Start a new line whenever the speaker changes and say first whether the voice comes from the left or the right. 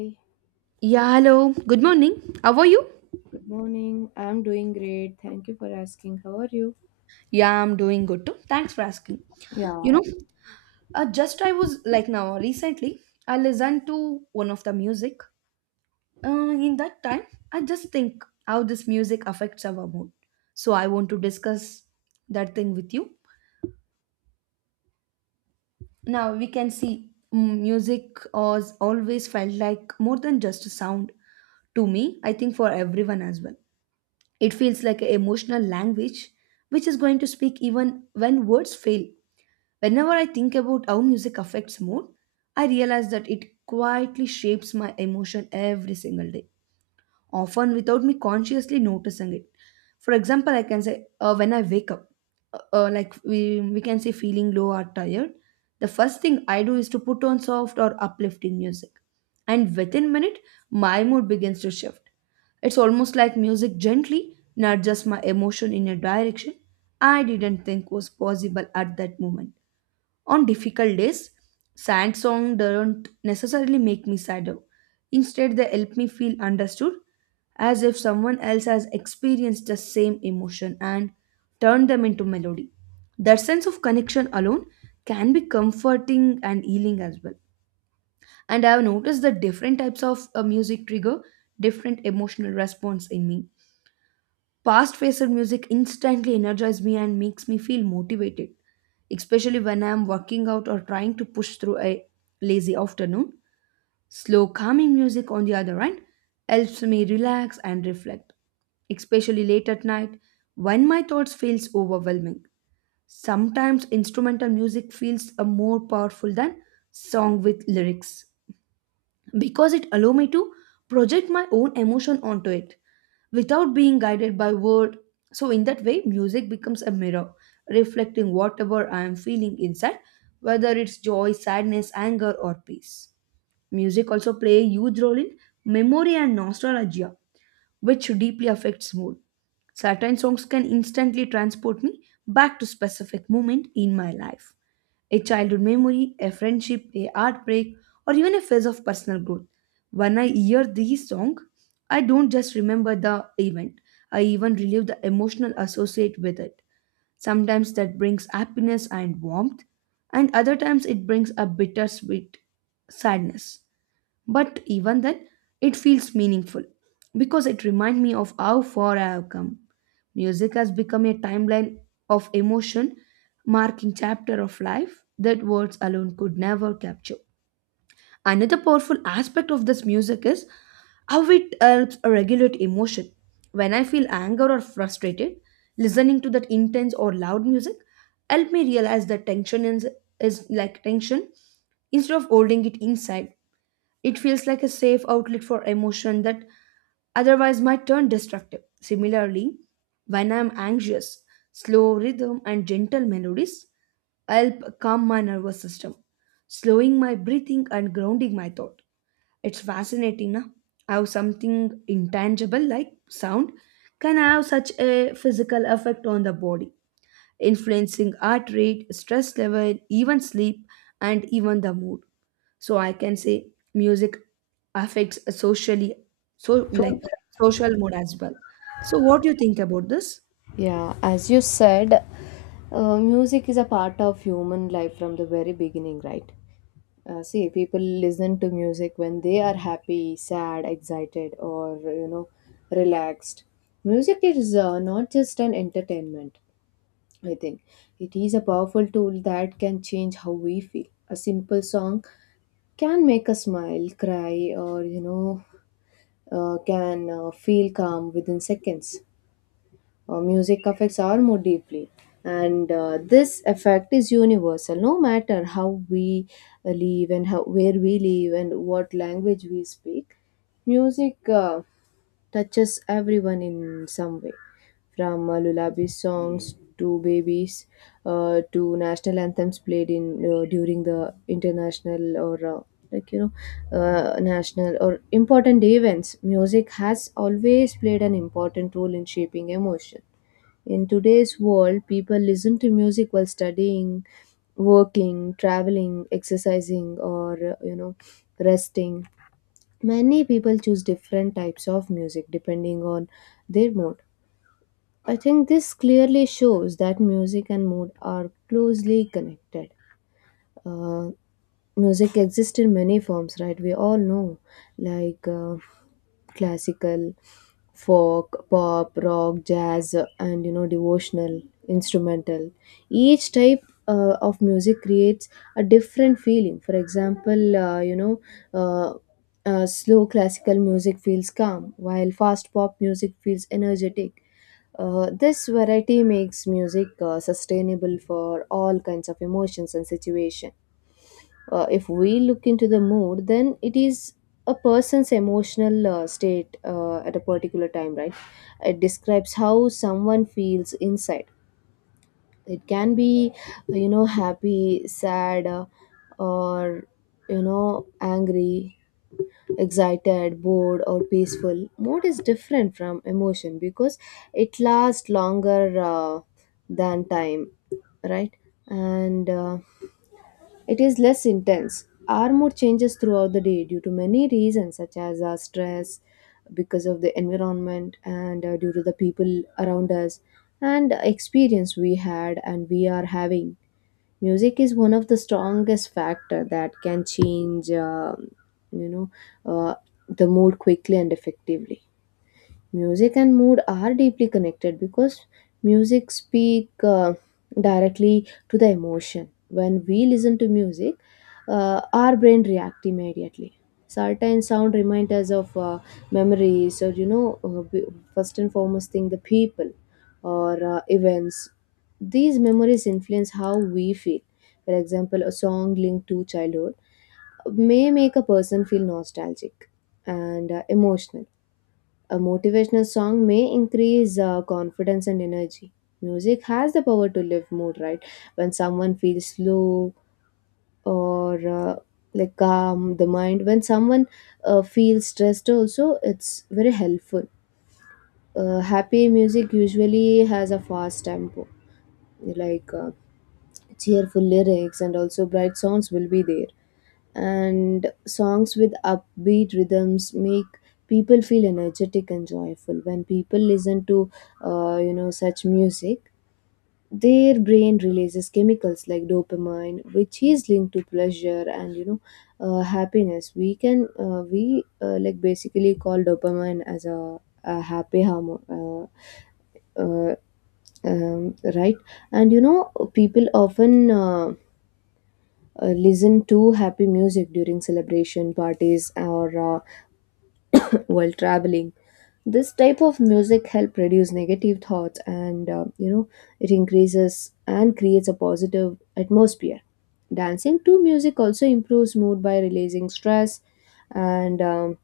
left: Hi,
right: Yeah, hello. Good morning. How are you?
left: good morning. I'm doing great. Thank you for asking. How are you?
right: Yeah, I'm doing good too. Thanks for asking.
left: Yeah.
right: You know, just I was like now recently, I listened to one of the music. In that time, I just think how this music affects our mood. So I want to discuss that thing with you. Now we can see music has always felt like more than just a sound to me. I think for everyone as well, it feels like an emotional language which is going to speak even when words fail. Whenever I think about how music affects mood, I realize that it quietly shapes my emotion every single day, often without me consciously noticing it. For example, I can say when I wake up, like we can say feeling low or tired, the first thing I do is to put on soft or uplifting music. And within a minute, my mood begins to shift. It's almost like music gently nudges my emotion in a direction I didn't think was possible at that moment. On difficult days, sad songs don't necessarily make me sadder. Instead, they help me feel understood, as if someone else has experienced the same emotion and turned them into melody. That sense of connection alone can be comforting and healing as well. And I have noticed that different types of music trigger different emotional response in me. Past faced music instantly energizes me and makes me feel motivated, especially when I am working out or trying to push through a lazy afternoon. Slow, calming music, on the other hand, helps me relax and reflect, especially late at night when my thoughts feels overwhelming. Sometimes instrumental music feels more powerful than song with lyrics, because it allow me to project my own emotion onto it without being guided by word. So in that way, music becomes a mirror, reflecting whatever I am feeling inside, whether it's joy, sadness, anger or peace. Music also play a huge role in memory and nostalgia, which deeply affects mood. Certain songs can instantly transport me back to specific moment in my life, a childhood memory, a friendship, a heartbreak, or even a phase of personal growth. When I hear these songs, I don't just remember the event, I even relive the emotional associate with it. Sometimes that brings happiness and warmth, and other times it brings a bittersweet sadness. But even then, it feels meaningful because it reminds me of how far I have come. Music has become a timeline of emotion, marking chapter of life that words alone could never capture. Another powerful aspect of this music is how it helps regulate emotion. When I feel anger or frustrated, listening to that intense or loud music help me realize that tension is like tension. Instead of holding it inside, it feels like a safe outlet for emotion that otherwise might turn destructive. Similarly, when I'm anxious, slow rhythm and gentle melodies help calm my nervous system, slowing my breathing and grounding my thought. It's fascinating, na? How something intangible like sound can have such a physical effect on the body, influencing heart rate, stress level, even sleep, and even the mood. So I can say music affects a socially, so like social mood as well. So what do you think about this?
left: Yeah, as you said, music is a part of human life from the very beginning, right? See, people listen to music when they are happy, sad, excited, or relaxed. Music is not just an entertainment, I think. It is a powerful tool that can change how we feel. A simple song can make us smile, cry, or can feel calm within seconds. Music affects our mood deeply, and this effect is universal. No matter how we live and how where we live and what language we speak, music touches everyone in some way. From lullaby songs to babies to national anthems played in during the international or like you national or important events, music has always played an important role in shaping emotion. In today's world, people listen to music while studying, working, traveling, exercising, or resting. Many people choose different types of music depending on their mood. I think this clearly shows that music and mood are closely connected. Uh, Music exists in many forms, right? We all know, like classical, folk, pop, rock, jazz, and devotional, instrumental. Each type of music creates a different feeling. For example, uh, slow classical music feels calm, while fast pop music feels energetic. This variety makes music sustainable for all kinds of emotions and situations. If we look into the mood, then it is a person's emotional state at a particular time, right? It describes how someone feels inside. It can be happy, sad, or angry, excited, bored, or peaceful. Mood is different from emotion because it lasts longer uh, than time, right? And it is less intense. Our mood changes throughout the day due to many reasons, such as our stress, because of the environment, and due to the people around us, and experience we had and we are having. Music is one of the strongest factor that can change, you know, uh, the mood quickly and effectively. Music and mood are deeply connected because music speak directly to the emotion. When we listen to music, our brain react immediately. Certain sound remind us of memories, or first and foremost thing, the people or events. These memories influence how we feel. For example, a song linked to childhood may make a person feel nostalgic and emotional. A motivational song may increase confidence and energy. Music has the power to lift mood, right? When someone feels low or like calm the mind, when someone feels stressed, also it's very helpful. Happy music usually has a fast tempo, like cheerful lyrics, and also bright sounds will be there. And songs with upbeat rhythms make people feel energetic and joyful. When people listen to such music, their brain releases chemicals like dopamine, which is linked to pleasure and happiness. We can we like basically call dopamine as a happy hormone, uh, uh, right? And you know, people often listen to happy music during celebration parties or while traveling. This type of music help reduce negative thoughts, and it increases and creates a positive atmosphere. Dancing to music also improves mood by releasing stress and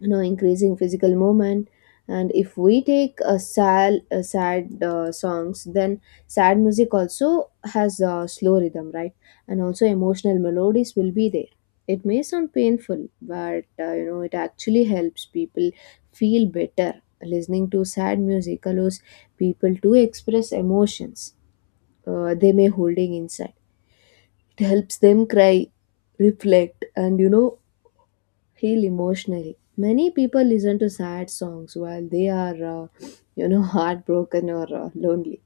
left: you know, increasing physical movement. And if we take a sad songs, then sad music also has a slow rhythm, right? And also emotional melodies will be there. It may sound painful, but you know, it actually helps people feel better. Listening to sad music allows people to express emotions they may holding inside. It helps them cry, reflect, and heal emotionally. Many people listen to sad songs while they are, heartbroken or lonely.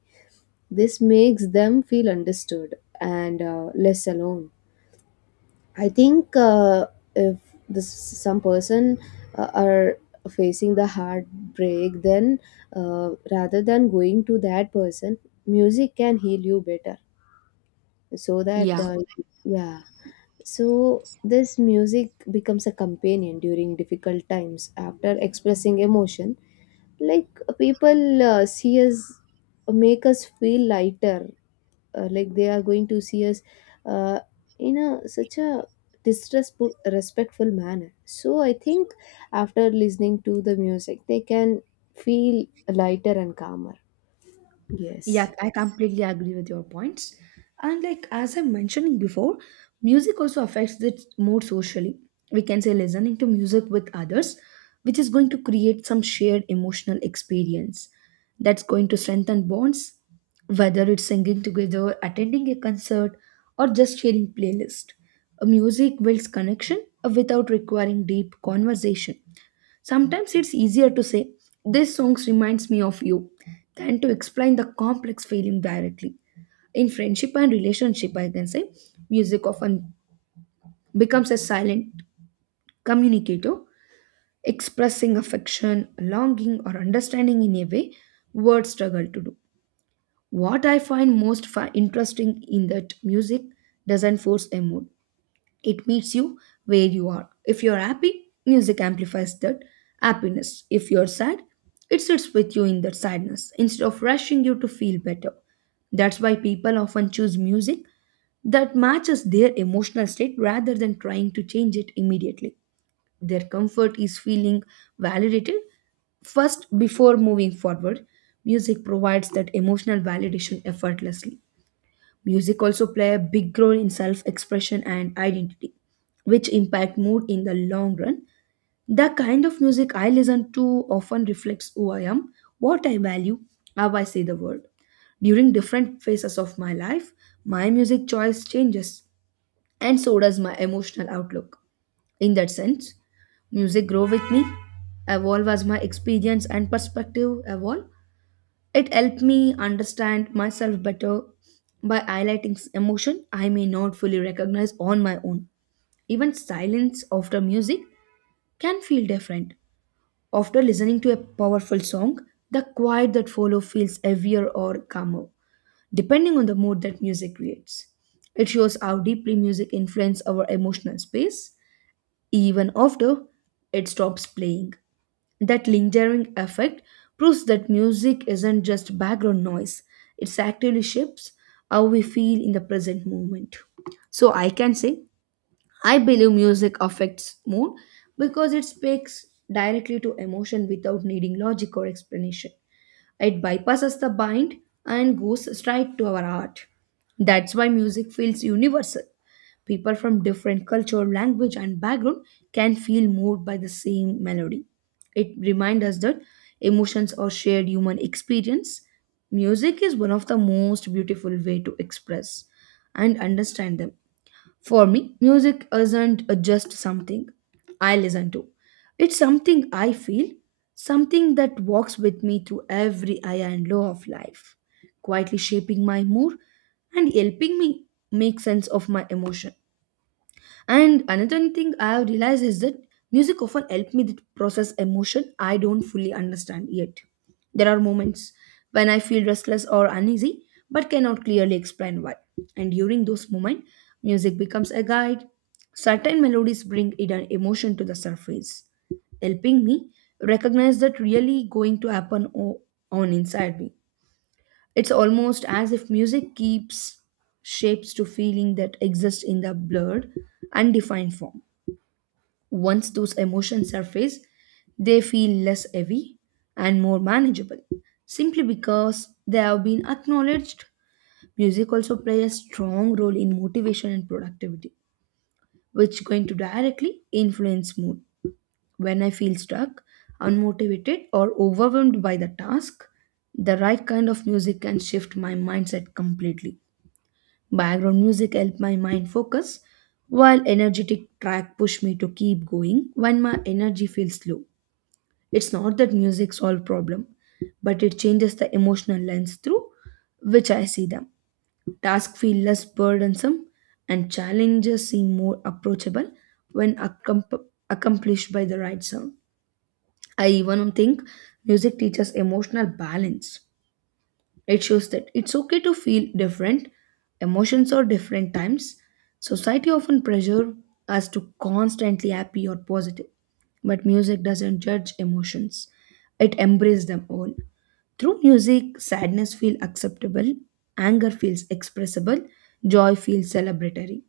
left: This makes them feel understood and less alone. I think if this some person are facing the heartbreak, then rather than going to that person, music can heal you better. So that
right: Yeah.
left: yeah. So this music becomes a companion during difficult times after expressing emotion. Like people see us, make us feel lighter. Like they are going to see us uh, in a such a distressful, respectful manner. So I think after listening to the music, they can feel lighter and calmer. Yes.
right: Yeah, I completely agree with your points. And like as I'm mentioning before, music also affects the mood socially. We can say listening to music with others, which is going to create some shared emotional experience that's going to strengthen bonds, whether it's singing together, attending a concert, or just sharing playlist. Music builds connection without requiring deep conversation. Sometimes it's easier to say, "This song reminds me of you," than to explain the complex feeling directly. In friendship and relationship, I can say, music often becomes a silent communicator, expressing affection, longing, or understanding in a way words struggle to do. What I find most interesting in that music doesn't force a mood. It meets you where you are. If you're happy, music amplifies that happiness. If you're sad, it sits with you in that sadness instead of rushing you to feel better. That's why people often choose music that matches their emotional state rather than trying to change it immediately. Their comfort is feeling validated first before moving forward. Music provides that emotional validation effortlessly. Music also play a big role in self-expression and identity, which impact mood in the long run. The kind of music I listen to often reflects who I am, what I value, how I see the world. During different phases of my life, my music choice changes, and so does my emotional outlook. In that sense, music grow with me, evolve as my experience and perspective evolve. It helped me understand myself better by highlighting emotion I may not fully recognize on my own. Even silence after music can feel different. After listening to a powerful song, the quiet that follows feels heavier or calmer, depending on the mood that music creates. It shows how deeply music influences our emotional space even after it stops playing. That lingering effect proves that music isn't just background noise, it actively shapes how we feel in the present moment. So I can say, I believe music affects mood because it speaks directly to emotion without needing logic or explanation. It bypasses the mind and goes straight to our heart. That's why music feels universal. People from different culture, language, and background can feel moved by the same melody. It reminds us that emotions are shared human experience. Music is one of the most beautiful way to express and understand them. For me, music isn't just something I listen to. It's something I feel, something that walks with me through every high and low of life, quietly shaping my mood and helping me make sense of my emotion. And another thing I have realized is that music often help me to process emotion I don't fully understand yet. There are moments when I feel restless or uneasy but cannot clearly explain why. And during those moments, music becomes a guide. Certain melodies bring hidden emotion to the surface, helping me recognize that really going to happen on inside me. It's almost as if music keeps shapes to feeling that exist in the blurred, undefined form. Once those emotions surface, they feel less heavy and more manageable, simply because they have been acknowledged. Music also plays a strong role in motivation and productivity, which going to directly influence mood. When I feel stuck, unmotivated, or overwhelmed by the task, the right kind of music can shift my mindset completely. Background music helped my mind focus, while energetic track pushed me to keep going when my energy feels low. It's not that music solves problem, but it changes the emotional lens through which I see them. Tasks feel less burdensome and challenges seem more approachable when accomplished by the right sound. I even think music teaches emotional balance. It shows that it's okay to feel different emotions or different times. Society often pressure us to constantly happy or positive, but music doesn't judge emotions. It embraces them all. Through music, sadness feels acceptable, anger feels expressible, joy feels celebratory.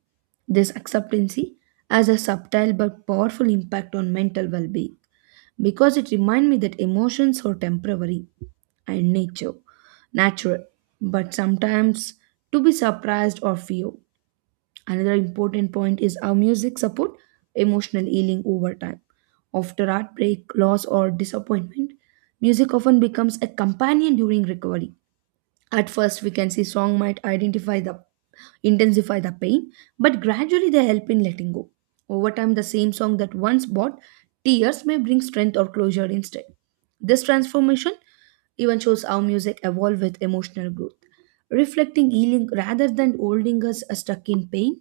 right: This acceptancy has a subtle but powerful impact on mental well-being because it reminds me that emotions are temporary and nature, natural, but sometimes to be surprised or fear. Another important point is how music support emotional healing over time. After heartbreak, loss or disappointment, music often becomes a companion during recovery. At first, we can see song might identify the intensify the pain, but gradually they help in letting go. Over time, the same song that once brought tears may bring strength or closure instead. This transformation even shows how music evolves with emotional growth, reflecting healing rather than holding us stuck in pain.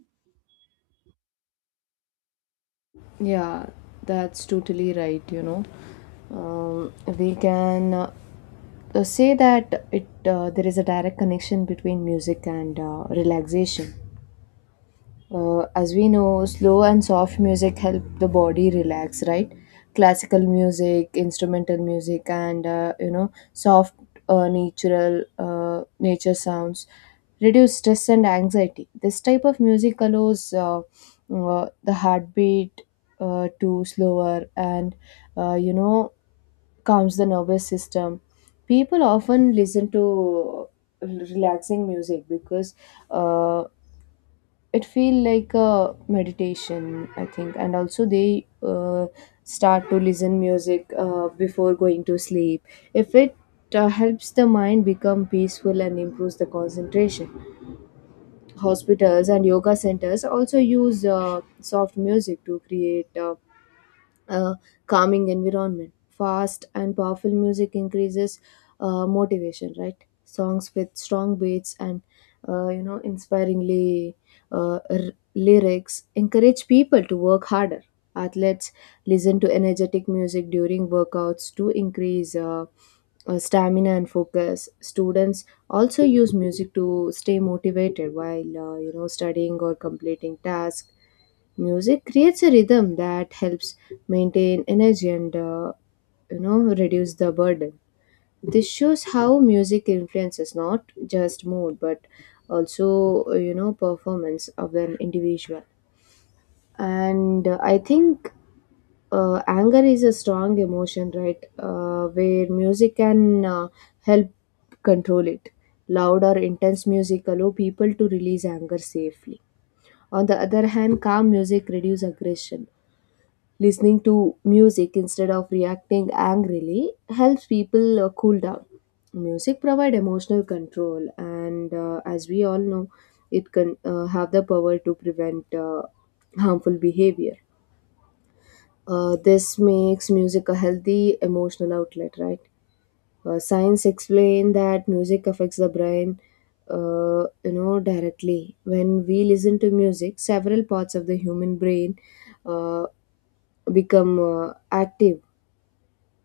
left: Yeah, that's totally right, you know. Um, we can say that it there is a direct connection between music and relaxation. As we know, slow and soft music help the body relax, right? Classical music, instrumental music, and soft, natural, nature sounds reduce stress and anxiety. This type of music allows the heartbeat to slower and uh, you know calms the nervous system. People often listen to relaxing music because uh, it feel like a meditation, I think. And also they start to listen music before going to sleep. If it uh, helps the mind become peaceful and improves the concentration. Hospitals and yoga centers also use soft music to create a calming environment. Fast and powerful music increases motivation, right? Songs with strong beats and inspiringly uh, r- lyrics encourage people to work harder. Athletes listen to energetic music during workouts to increase stamina and focus. Students also use music to stay motivated while studying or completing tasks. Music creates a rhythm that helps maintain energy and reduce the burden. This shows how music influences not just mood but also performance of an individual. And I think anger is a strong emotion, right? Where music can help control it. Loud or intense music allow people to release anger safely. On the other hand, calm music reduces aggression. Listening to music instead of reacting angrily helps people cool down. Music provides emotional control, and as we all know, it can have the power to prevent harmful behavior. This makes music a healthy emotional outlet, right? Science explain that music affects the brain, directly. When we listen to music, several parts of the human brain uh, become active.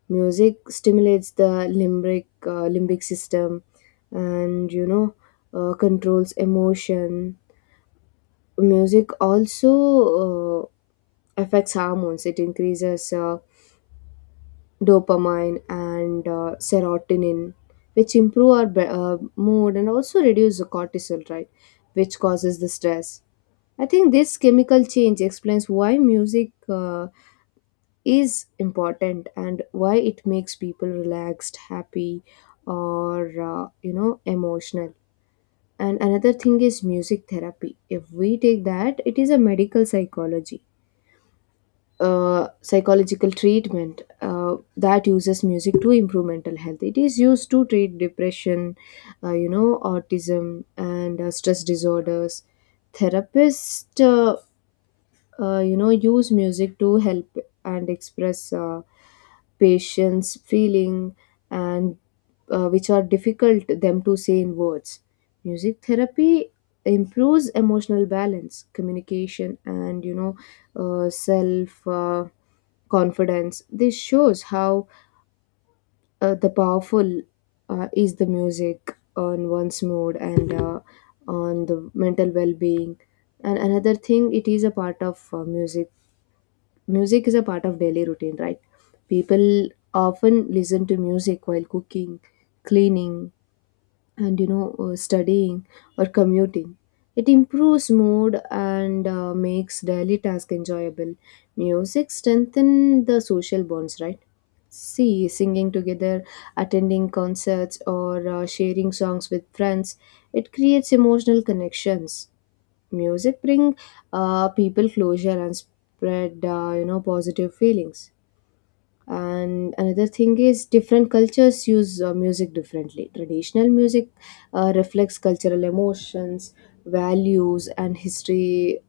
left: Music stimulates the limbic system, and controls emotion. Music also uh, affects hormones. It increases dopamine and serotonin, which improve our mood, and also reduce the cortisol, right, which causes the stress. I think this chemical change explains why music is important and why it makes people relaxed, happy, or emotional. And another thing is music therapy. If we take that, it is a medical psychology psychological treatment that uses music to improve mental health. It is used to treat depression, autism, and stress disorders. Therapists use music to help and express patience, feeling, and which are difficult them to say in words. Music therapy improves emotional balance, communication, and self confidence. This shows how the powerful is the music on one's mood and on the mental well-being. And another thing, it is a part of Music is a part of daily routine, right? People often listen to music while cooking, cleaning, and studying or commuting. It improves mood and makes daily task enjoyable. Music strengthens the social bonds, right? See, singing together, attending concerts, or sharing songs with friends, it creates emotional connections. Music bring people closure and spread positive feelings. And another thing is, different cultures use music differently. Traditional music reflects cultural emotions, values, and history.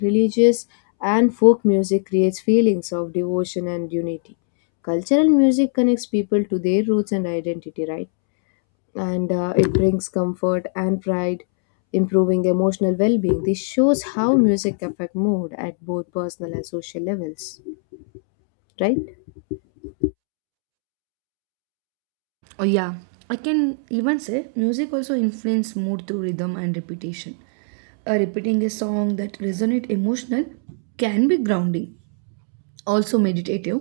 left: Religious and folk music creates feelings of devotion and unity. Cultural music connects people to their roots and identity, right? And it brings comfort and pride, improving emotional well-being. This shows how music affect mood at both personal and social levels, right?
right: Oh yeah, I can even say music also influence mood through rhythm and repetition. Repeating a song that resonate emotional can be grounding, also meditative.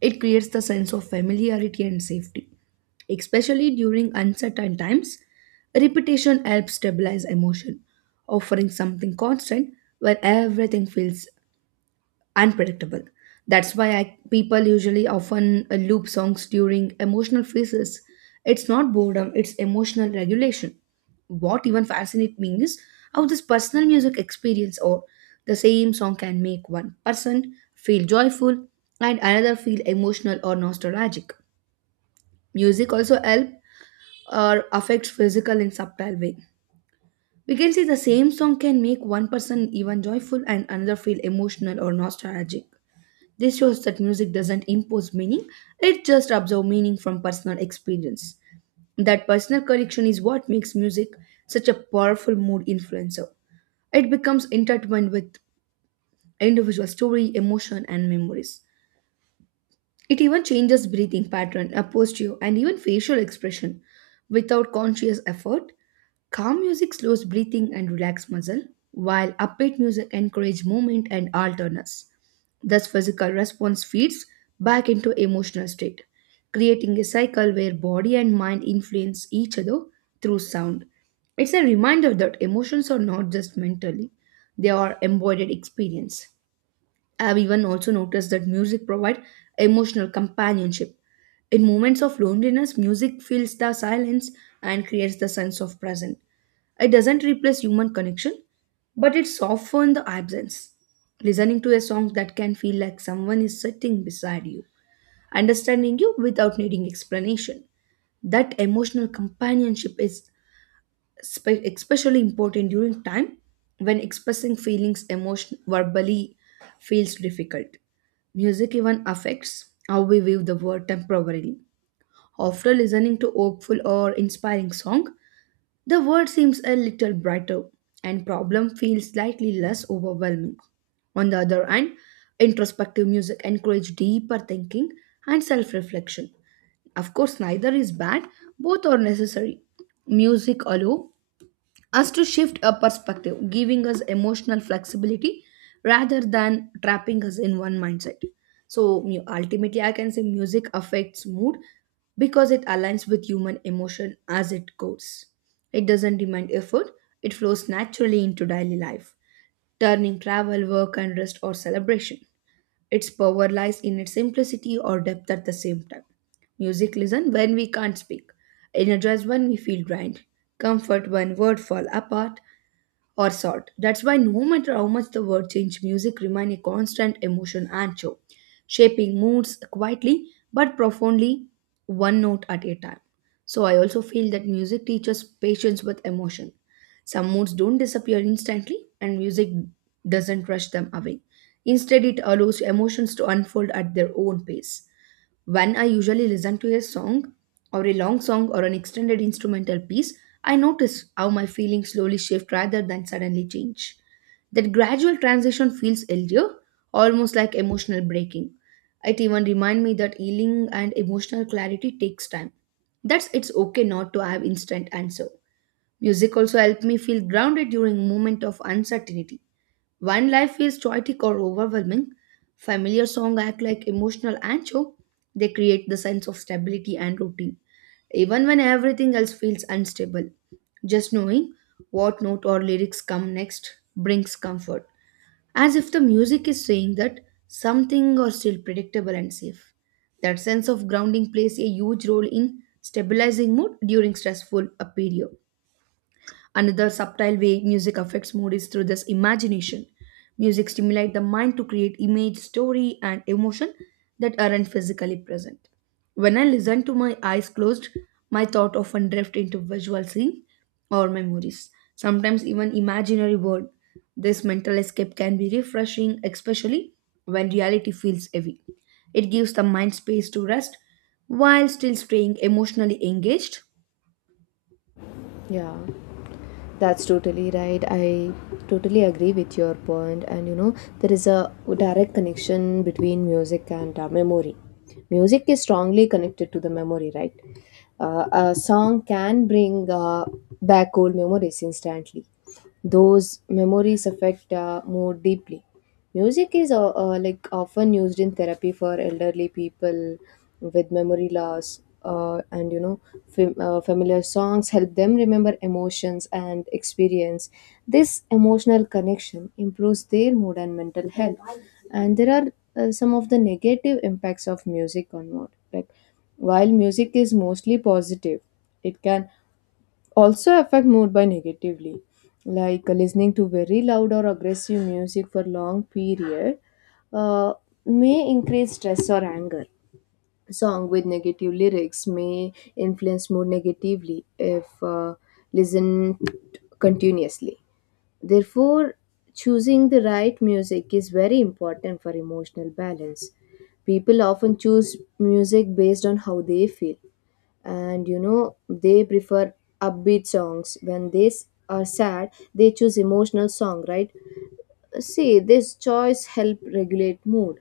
right: It creates the sense of familiarity and safety, especially during uncertain times. Repetition helps stabilize emotion, offering something constant where everything feels unpredictable. That's why people usually often loop songs during emotional phases. It's not boredom, it's emotional regulation. What even fascinates me is how this personal music experience or the same song can make one person feel joyful and another feel emotional or nostalgic. Music also helps or affects physical in subtle way. We can see the same song can make one person even joyful and another feel emotional or nostalgic. This shows that music doesn't impose meaning, it just absorbs meaning from personal experience. That personal connection is what makes music such a powerful mood influencer. It becomes intertwined with individual story, emotion, and memories. It even changes breathing pattern, a posture, and even facial expression without conscious effort. Calm music slows breathing and relax muscle, while upbeat music encourage movement and alertness. Thus, physical response feeds back into emotional state, creating a cycle where body and mind influence each other through sound. It's a reminder that emotions are not just mentally; they are embodied experience. I've even also noticed that music provides emotional companionship. In moments of loneliness, music fills the silence and creates the sense of presence it doesn't replace human connection, but it softens the absence. Listening to a song that can feel like someone is sitting beside you, understanding you without needing explanation. That emotional companionship is especially important during time when expressing feelings emotion verbally feels difficult. Music even affects how we view the world temporarily. After listening to hopeful or inspiring song, the world seems a little brighter and problem feels slightly less overwhelming. On the other hand, introspective music encourages deeper thinking and self-reflection. Of course, neither is bad, both are necessary. Music alone us to shift our perspective, giving us emotional flexibility rather than trapping us in one mindset. So, ultimately, I can say music affects mood because it aligns with human emotion as it goes. It doesn't demand effort, it flows naturally into daily life, turning travel, work, and rest or celebration. Its power lies in its simplicity or depth at the same time. Music listen when we can't speak, energize when we feel drained, comfort when words fall apart, or salt. That's why no matter how much the world change, music remain a constant emotion and show, shaping moods quietly but profoundly, one note at a time. So I also feel that music teaches patience with emotion. Some moods don't disappear instantly, and music doesn't rush them away. Instead, it allows emotions to unfold at their own pace. When I usually listen to a song or a long song or an extended instrumental piece, I notice how my feelings slowly shift rather than suddenly change. That gradual transition feels easier, almost like emotional breaking. It even reminds me that healing and emotional clarity takes time. That's it's okay not to have instant answer. Music also helped me feel grounded during moment of uncertainty. When life feels chaotic or overwhelming, familiar songs act like emotional anchor. They create the sense of stability and routine, even when everything else feels unstable. Just knowing what note or lyrics come next brings comfort, as if the music is saying that something are still predictable and safe. That sense of grounding plays a huge role in stabilizing mood during stressful period. Another subtle way music affects mood is through this imagination. Music stimulates the mind to create image, story, and emotion that aren't physically present. When I listen to my eyes closed, my thought often drift into visual scene or memories, sometimes even imaginary world. This mental escape can be refreshing, especially when reality feels heavy. It gives the mind space to rest while still staying emotionally engaged.
left: Yeah, that's totally right. I totally agree with your point. And you know, there is a direct connection between music and memory. Music is strongly connected to the memory, right? A song can bring back old memories instantly. Those memories affect more deeply. Music is like often used in therapy for elderly people with memory loss, and familiar songs help them remember emotions and experience. This emotional connection improves their mood and mental health. And there are some of the negative impacts of music on mood. Like, while music is mostly positive, it can also affect mood by negatively, like listening to very loud or aggressive music for long period uh, may increase stress or anger. Song with negative lyrics may influence mood negatively if listened continuously. Therefore, choosing the right music is very important for emotional balance. People often choose music based on how they feel, and you know, they prefer upbeat songs. When they are sad, they choose emotional song, right? See, this choice help regulate mood.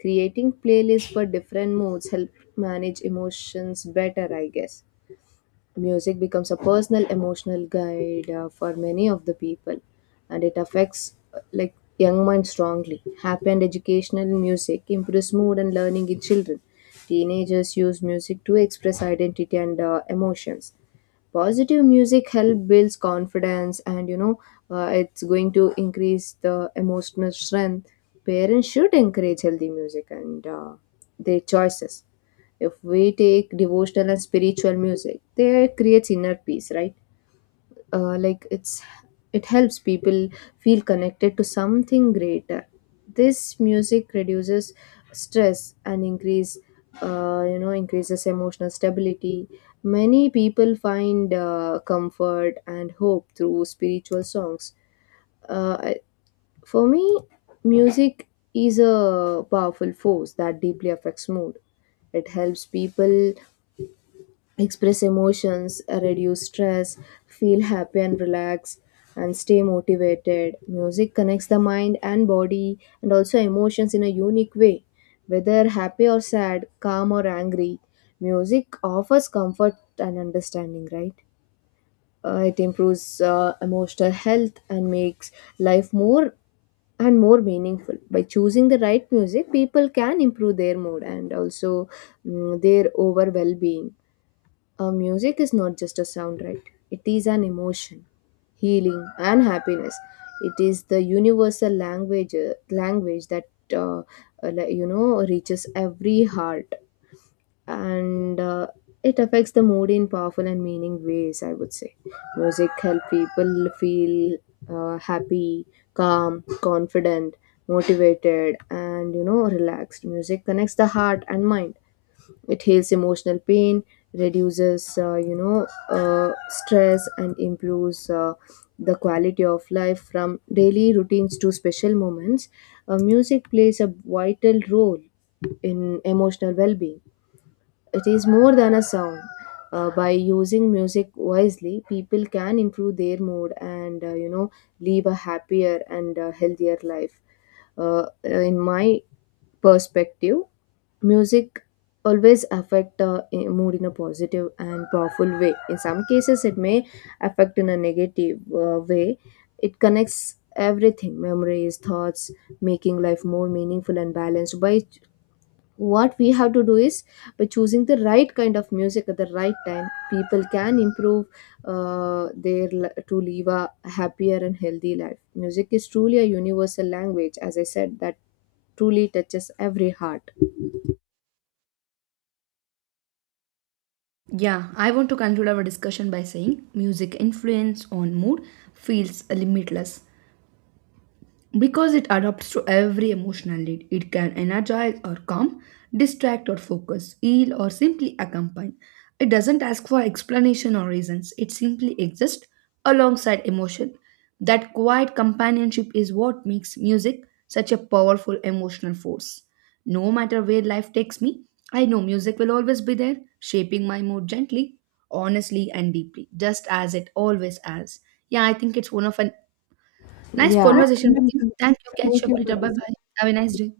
left: Creating playlists for different moods help manage emotions better, I guess. Music becomes a personal emotional guide for many of the people. And it affects like young minds strongly. Happy and educational music improves mood and learning in children. Teenagers use music to express identity and emotions. Positive music help builds confidence, and you know, it's going to increase the emotional strength. Parents should encourage healthy music and their choices. If we take devotional and spiritual music, they creates inner peace, right? Uh, like it's it helps people feel connected to something greater. This music reduces stress and increases emotional stability. Many people find comfort and hope through spiritual songs. uh, I- for me, music is a powerful force that deeply affects mood. It helps people express emotions, reduce stress, feel happy and relaxed, and stay motivated. Music connects the mind and body and also emotions in a unique way, whether happy or sad, calm or angry. Music offers comfort and understanding, right? It improves emotional health and makes life more and more meaningful. By choosing the right music, people can improve their mood and also their overall well being. Music is not just a sound, right? It is an emotion, healing, and happiness. It is the universal language that reaches every heart, and it affects the mood in powerful and meaning ways. I would say, music help people feel happy, calm, confident, motivated, and relaxed. Music connects the heart and mind. It heals emotional pain, reduces stress, and improves the quality of life. From daily routines to special moments, music plays a vital role in emotional well-being. It is more than a sound. By using music wisely, people can improve their mood and live a happier and healthier life. In my perspective, music always affect a mood in a positive and powerful way. In some cases, it may affect in a negative way. It connects everything, memories, thoughts, making life more meaningful and balanced. By what we have to do is, by choosing the right kind of music at the right time, people can improve to live a happier and healthy life. Music is truly a universal language, as I said, that truly touches every heart.
right: Yeah, I want to conclude our discussion by saying music influence on mood feels limitless. Because it adapts to every emotional need, it can energize or calm, distract or focus, heal or simply accompany. It doesn't ask for explanation or reasons, it simply exists alongside emotion. That quiet companionship is what makes music such a powerful emotional force. No matter where life takes me, I know music will always be there, shaping my mood gently, honestly, and deeply, just as it always has. Yeah, I think it's one of an nice
left: Yeah,
right: conversation with you. Thank you. Catch
left: thank
right: up
left: you
right: later.
left: for
right: Bye
left: this.
right: bye. Have a nice day.